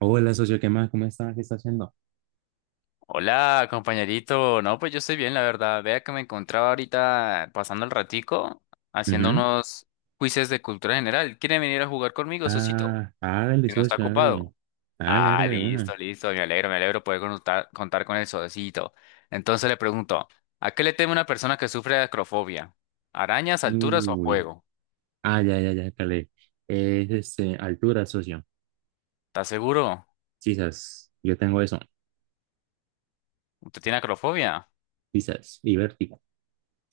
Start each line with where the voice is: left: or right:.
right: Hola, socio, ¿qué más? ¿Cómo está? ¿Qué está haciendo?
left: Hola, compañerito. No, pues yo estoy bien, la verdad. Vea que me encontraba ahorita pasando el ratico haciendo
right: Ujú.
left: unos quizzes de cultura general. ¿Quiere venir a jugar conmigo, Sosito?
right: Ah, hágale,
left: Si no está
right: socio, hágale.
left: ocupado.
right: Hágale,
left: Ah,
right: hágale de una.
left: listo, listo. Me alegro poder contar con el Sosito. Entonces le pregunto, ¿a qué le teme una persona que sufre de acrofobia? ¿Arañas, alturas o
right: Uy.
left: fuego?
right: Ah, ya, ya, ya, calé. Es altura, socio.
left: ¿Está seguro?
right: Quizás. Yo tengo eso.
left: ¿Usted tiene acrofobia?
right: Quizás. Y vértigo.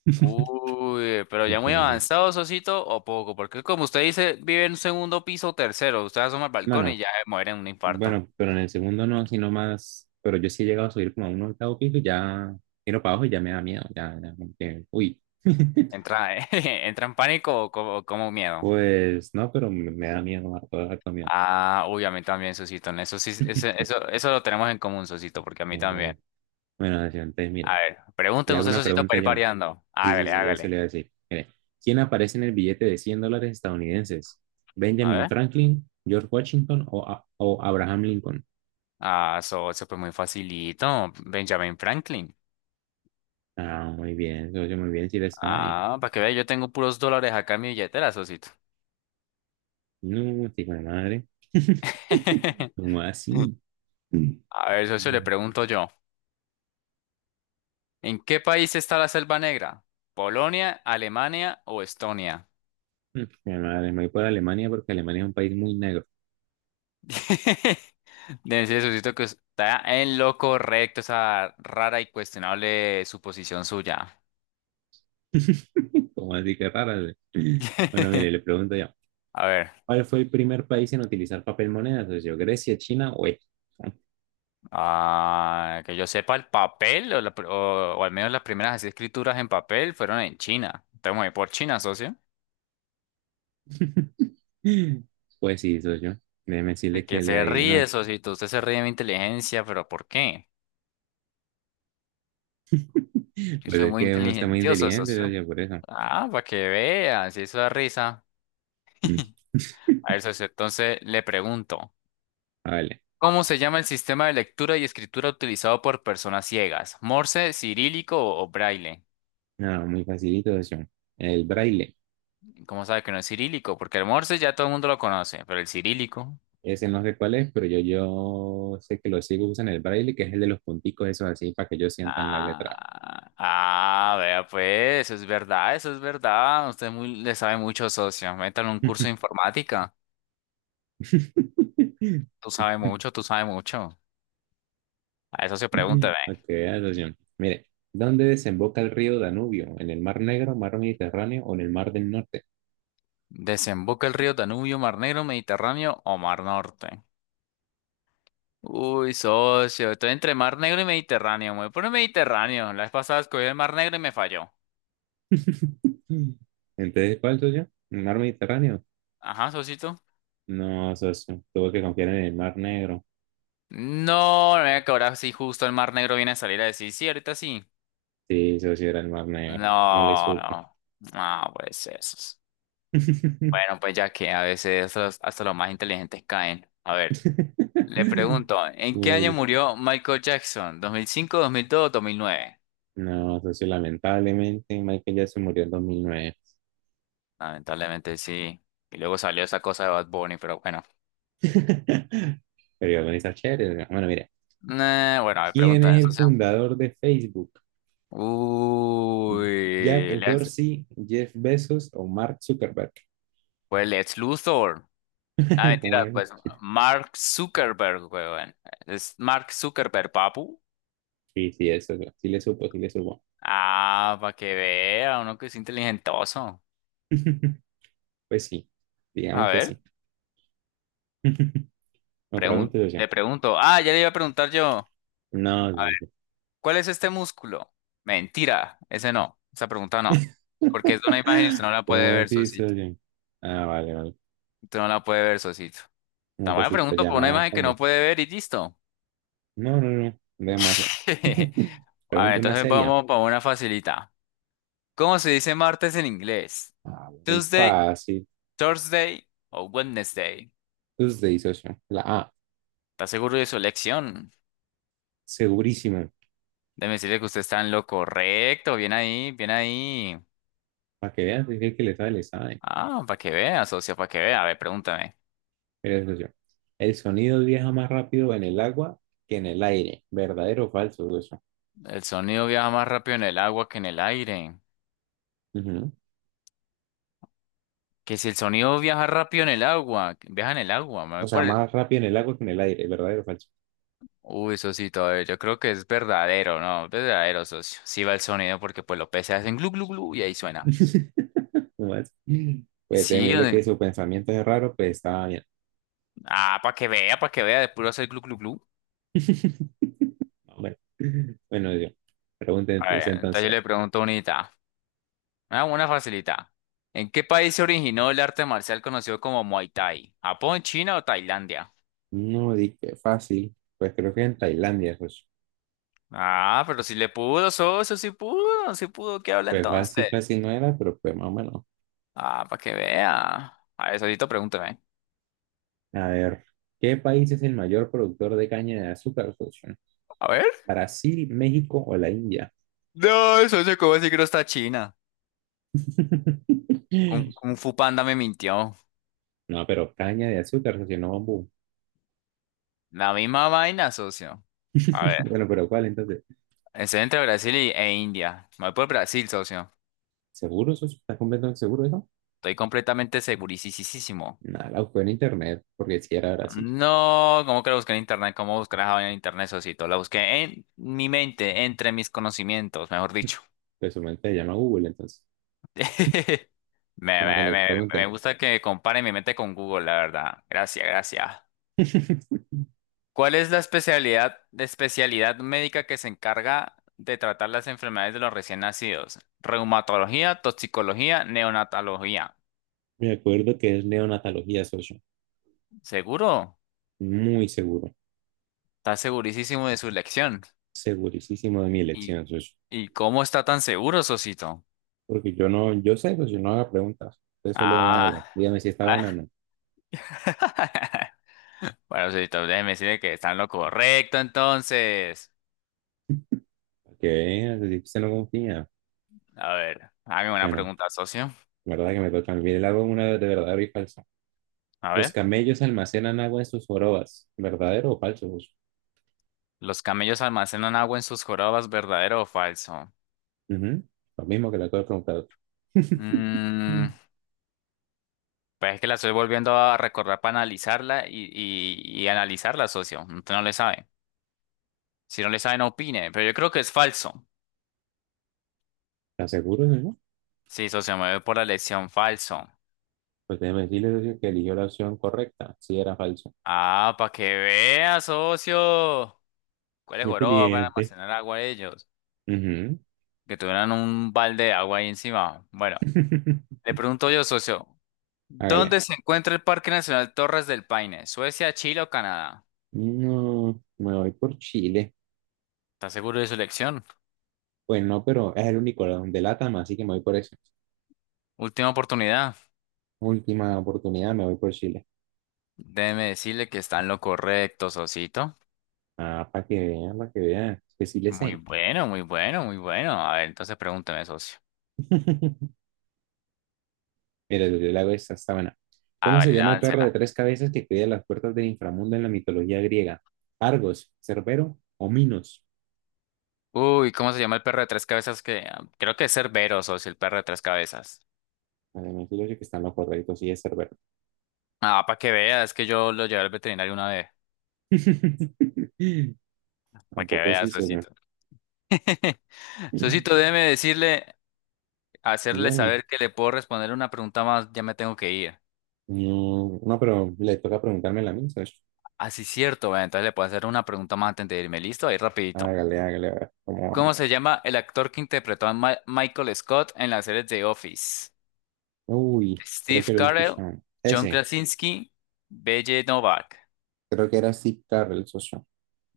left: Uy, pero ya muy
right: Este,
left: avanzado, Sosito, o poco, porque como usted dice, vive en un segundo piso tercero, usted asoma al balcón y
right: Bueno,
left: ya muere en un infarto.
right: bueno, pero en el segundo no, sino más. Pero yo sí he llegado a subir como a un 8.º piso y ya miro para abajo y ya me da miedo. Ya, ya, como que, uy.
left: Entra, entra en pánico o como miedo.
right: Pues no, pero me da miedo, me da harto miedo.
left: Ah, uy, a mí también, Sosito, en eso sí, eso, eso lo tenemos en común, Sosito, porque a mí
right: Eh,
left: también.
right: Bueno, socio, entonces, mire.
left: A ver,
right: Le
left: pregúnteme
right: hago
left: usted,
right: una
left: Sosito,
right: pregunta
left: para ir
right: John.
left: pareando.
right: Sí, sí,
left: Hágale,
right: sí, eso le
left: hágale.
right: iba a decir. Mire, ¿quién aparece en el billete de $100 estadounidenses?
left: A
right: ¿Benjamin
left: ver.
right: Franklin, George Washington o, A- o Abraham Lincoln?
left: Ah, eso fue muy facilito. Benjamin Franklin.
right: Ah, muy bien, socio, muy bien, si le sabe.
left: Ah, para que vea, yo tengo puros dólares acá en mi billetera, Sosito.
right: No, hijo de madre. ¿Cómo así? Mm.
left: A ver, socio, le
right: Mm,
left: pregunto yo. ¿En qué país está la Selva Negra? ¿Polonia, Alemania o Estonia?
right: Mi madre, me voy por Alemania porque Alemania es un país muy negro.
left: Debe ser, socito, que está en lo correcto esa rara y cuestionable suposición suya.
right: ¿Cómo así que rara? Güey. Bueno, mire, le pregunto yo.
left: A ver,
right: ¿Cuál fue el primer país en utilizar papel moneda, socio? ¿Grecia, China o Egipto?
left: ah, que yo sepa, el papel, o, la pr- o al menos las primeras así escrituras en papel fueron en China. Entonces me voy por China, socio.
right: Pues sí, socio. Déjeme
left: Y
right: decirle
left: que
right: que le
left: se
right: adivinó.
left: ríe, socito. Usted se ríe de mi inteligencia, pero ¿por qué? Sí,
right: Pues
left: soy
right: es
left: muy
right: que uno está muy
left: inteligentioso,
right: inteligente,
left: socio.
right: socio, por eso.
left: Ah, para que veas, eso da risa.
right: Mm.
left: A ver, socio, entonces le pregunto,
right: Ah, vale.
left: ¿cómo se llama el sistema de lectura y escritura utilizado por personas ciegas? ¿Morse, cirílico o braille?
right: No, muy facilito, socio. El braille.
left: ¿Cómo sabe que no es cirílico? Porque el morse ya todo el mundo lo conoce, pero el cirílico.
right: Ese no sé cuál es, pero yo sé que los ciegos usan el braille, que es el de los punticos, esos así, para que ellos sientan la letra.
left: Ah, ah, vea pues, eso es verdad, eso es verdad. Usted muy, le sabe mucho, socio. Métale un curso de informática. Tú sabes mucho, tú sabes mucho. A eso se pregunta,
right: Ok, socio. Mire, ¿dónde desemboca el río Danubio? ¿En el Mar Negro, Mar Mediterráneo o en el Mar del Norte?
left: ¿desemboca el río Danubio, Mar Negro, Mediterráneo o Mar Norte? Uy, socio, estoy entre Mar Negro y Mediterráneo. Me voy por el Mediterráneo. La vez pasada escogí el Mar Negro y me falló.
right: Mm. Entonces, ¿cuál soy yo? ¿El mar Mediterráneo?
left: Ajá, socito.
right: No, socio. Tuve que confiar en el Mar Negro.
left: No, no me que ahora sí justo el Mar Negro viene a salir a decir, sí, ahorita sí.
right: Sí, socio, era el Mar Negro. No le
left: No,
right: supe.
left: no. No, pues eso. Bueno, pues ya que a veces hasta los más inteligentes caen. A ver, le pregunto, ¿en qué año
right: Bueno,
left: murió Michael Jackson? ¿2005, 2002 o 2009?
right: no, socio, lamentablemente Michael Jackson murió en 2009.
left: Lamentablemente sí. Y luego salió esa cosa de Bad Bunny, pero bueno.
right: Pero igual con esa chévere, ¿no? Bueno, mira.
left: Bueno, a ver,
right: ¿Quién
left: pregunta de
right: es el
left: socio.
right: fundador de Facebook? ¿Jack
left: Uy, Lex,
right: Dorsey, Jeff Bezos o Mark Zuckerberg?
left: pues Lex Luthor. Nah,
right: ¿Cómo
left: mentira,
right: era?
left: pues Mark Zuckerberg, weón. Es Mark Zuckerberg, papu.
right: Sí, sí, eso, sí le supo, sí le supo.
left: Ah, para que vea, uno que es inteligentoso.
right: Pues sí,
left: A
right: digamos que
left: ver,
right: sí. No pregunte, socio.
left: le pregunto. Ah, ya le iba a preguntar yo.
right: No,
left: A ver,
right: socio.
left: ¿cuál es este músculo? Mentira, ese no. Esa pregunta no. Porque es de una imagen y usted no la
right: ¿Cómo
left: puede ver,
right: así,
left: socio.
right: socio? Ah, vale, vale.
left: Tú no la puede ver, Sosito.
right: No,
left: Tan
right: pues
left: buena
right: sí, pues
left: pregunta por una
right: llamada
left: imagen que no
right: como.
left: puede ver y listo.
right: No, no, no. Demasiado.
left: A ver,
right: Pregunta una
left: entonces
right: seria.
left: vamos para una facilita. ¿Cómo se dice martes en inglés?
right: Ah, muy
left: Tuesday,
right: fácil.
left: Thursday o Wednesday.
right: Entonces usted dice, socio. La A,
left: ¿Está seguro de su elección?
right: segurísimo.
left: Déjeme decirle que usted está en lo correcto. Bien ahí, bien ahí.
right: Para que veas, es si el que le sabe, le sabe.
left: Ah, para que vea, socio, para que vea. A ver, pregúntame.
right: Mire, socio. El sonido viaja más rápido en el agua que en el aire. ¿Verdadero o falso, socio?
left: El sonido viaja más rápido en el agua que en el aire.
right: Ujú.
left: Que si el sonido viaja rápido en el agua, viaja en el agua. Me
right: O
left: voy
right: sea,
left: por el-
right: más rápido en el agua que en el aire. ¿Verdadero o falso?
left: Uy, socito, a ver, yo creo que es verdadero, ¿no? Verdadero, socio. Sí va el sonido porque pues los peces hacen glu glu glu y ahí suena.
right: No más. Pues déjeme
left: Sí,
right: decirle que
left: donde-
right: su pensamiento es raro, pues estaba bien.
left: ah, para que vea, de puro hacer glu glu glu.
right: Bueno, bueno, yo. Pregunten
left: A
right: usted
left: ver, entonces yo
right: entonces.
left: le pregunto unita, una facilita. ¿En qué país se originó el arte marcial conocido como Muay Thai? ¿Japón, China o Tailandia?
right: No di que fácil. Pues creo que en Tailandia, pues,
left: Ah, pero si le pudo, socio, si pudo, ¿qué habla
right: pues fácil,
left: entonces?
right: fácil no era, pero pues más o menos.
left: Ah, para que vea. A ver, socito, pregúntame.
right: A ver, ¿qué país es el mayor productor de caña de azúcar, socio?
left: A ver.
right: ¿Brasil, México o la India?
left: No, socio, ¿cómo así que no está China? Kung Fu Panda me mintió.
right: No, pero caña de azúcar, socio, no bambú.
left: La misma vaina, socio. A ver,
right: Bueno, pero ¿cuál entonces?
left: estoy entre Brasil e India. Me voy por Brasil, socio.
right: ¿Seguro, socio? ¿Estás completamente seguro de eso?
left: Estoy completamente segurísimo.
right: Nada, la busqué en internet porque si era Brasil.
left: No, ¿cómo que la busqué en internet? ¿Cómo buscar esa vaina en internet, socito? La busqué en mi mente, entre mis conocimientos, mejor dicho.
right: Presumente su mente se llama Google, entonces.
left: Me,
right: Bueno,
left: me,
right: le
left: me, me
right: pregunté.
left: gusta que compare mi mente con Google, la verdad. Gracias, gracias. ¿Cuál es la especialidad médica que se encarga de tratar las enfermedades de los recién nacidos? Reumatología, toxicología, neonatología.
right: Me acuerdo que es neonatología, socio.
left: ¿Seguro?
right: Muy seguro.
left: Está segurísimo de su elección.
right: Segurísimo de mi
left: ¿Y,
right: elección, socio.
left: ¿y cómo está tan seguro, Sosito?
right: Porque yo sé, socio, no haga preguntas. Usted solo hágalo.
left: Ah.
right: Dígame si está buena o
left: Ah.
right: no.
left: Bueno, Sosito, déjeme decirle que está en lo correcto entonces.
right: Para que vea, si usted no confía.
left: A ver, hágame una
right: Bueno,
left: pregunta, socio.
right: la verdad que me toca. Mire, le hago una de verdadero y falso.
left: A
right: Los
left: ver,
right: camellos almacenan agua en sus jorobas. ¿Verdadero o falso, socio?
left: ¿los camellos almacenan agua en sus jorobas, verdadero o falso?
right: Ujú. Lo mismo que le acabo de preguntar.
left: Mmm.
right: Mm.
left: Pues es que la estoy volviendo a recordar para analizarla y analizarla, socio. No, usted no le sabe. Si no le sabe, no opine. Pero yo creo que es falso.
right: ¿Está seguro, socio?
left: Sí, socio, me voy por la elección falso.
right: Pues déjeme decirle, socio, que eligió la opción correcta, sí era falso.
left: Ah, para que vea, socio. ¿Cuáles
right: Muy
left: joroba para
right: inteligente.
left: almacenar agua de ellos?
right: Ujú.
left: Que tuvieran un balde de agua ahí encima. Bueno, le pregunto yo, socio.
right: Hágale.
left: ¿Dónde se encuentra el Parque Nacional Torres del Paine? ¿Suecia, Chile o Canadá?
right: No, me voy por Chile.
left: ¿Está seguro de su elección?
right: Pues no, pero es el único de LATAM, así que me voy por eso.
left: Última oportunidad.
right: Última oportunidad, me voy por Chile.
left: Déjeme decirle que está en lo correcto, socito.
right: Ah, para que vean, que sí le
left: Muy
right: sé.
left: bueno, muy bueno, muy bueno. A ver, entonces pregúntame, socio.
right: Mira, yo le hago esta, está buena. ¿Cómo se
left: Hágale,
right: llama el perro de
left: láncela.
right: 3 cabezas que cuida las puertas del inframundo en la mitología griega? ¿Argos, Cerbero o Minos?
left: Uy, ¿cómo se llama el perro de tres cabezas? Que ah, creo que es Cerbero, socio, el perro de tres cabezas.
right: Además, yo que están los correctos, sí es Cerbero.
left: Ah, para que veas, es que yo lo llevé al veterinario una vez. Para que
right: Tampoco es
left: veas,
right: eso ya.
left: socito.
right: Mm,
left: Socito, déjeme decirle, hacerle
right: Dígame.
left: saber que le puedo responder una pregunta más, ya me tengo que ir.
right: No, no, pero le toca preguntarme la misma.
left: Así es cierto, bueno, entonces le puedo hacer una pregunta más antes de irme. ¿Listo? Ahí rapidito.
right: Hágale, hágale, a ver cómo
left: ¿Cómo
right: vamos.
left: se llama el actor que interpretó a Michael Scott en las series de Office?
right: Uy, creo que
left: Steve
right: lo he
left: Carell,
right: escuchado.
left: John Krasinski, B.J. Novak.
right: Creo que era Steve Carell, socio.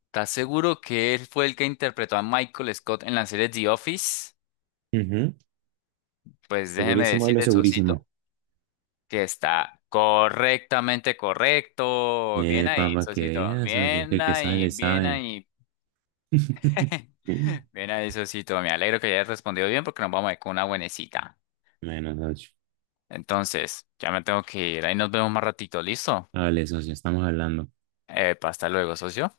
left: ¿Estás seguro que él fue el que interpretó a Michael Scott en la serie The Office?
right: Ujú,
left: Pues déjeme
right: segurísimo de lo
left: decirle,
right: segurísimo.
left: Sosito, que está correctamente correcto. Bien ahí,
right: Papá, que
left: Sosito.
right: veas, socio. Es que
left: Bien
right: el que sabe,
left: ahí,
right: le
left: bien
right: sabe.
left: ahí. Bien ahí, Sosito. Me alegro que hayas respondido bien porque nos vamos a ir con una buenecita.
right: Bueno, socio.
left: Entonces, ya me tengo que ir. Ahí nos vemos más ratito, ¿listo?
right: Vale, socio, estamos hablando.
left: Hasta luego, socio.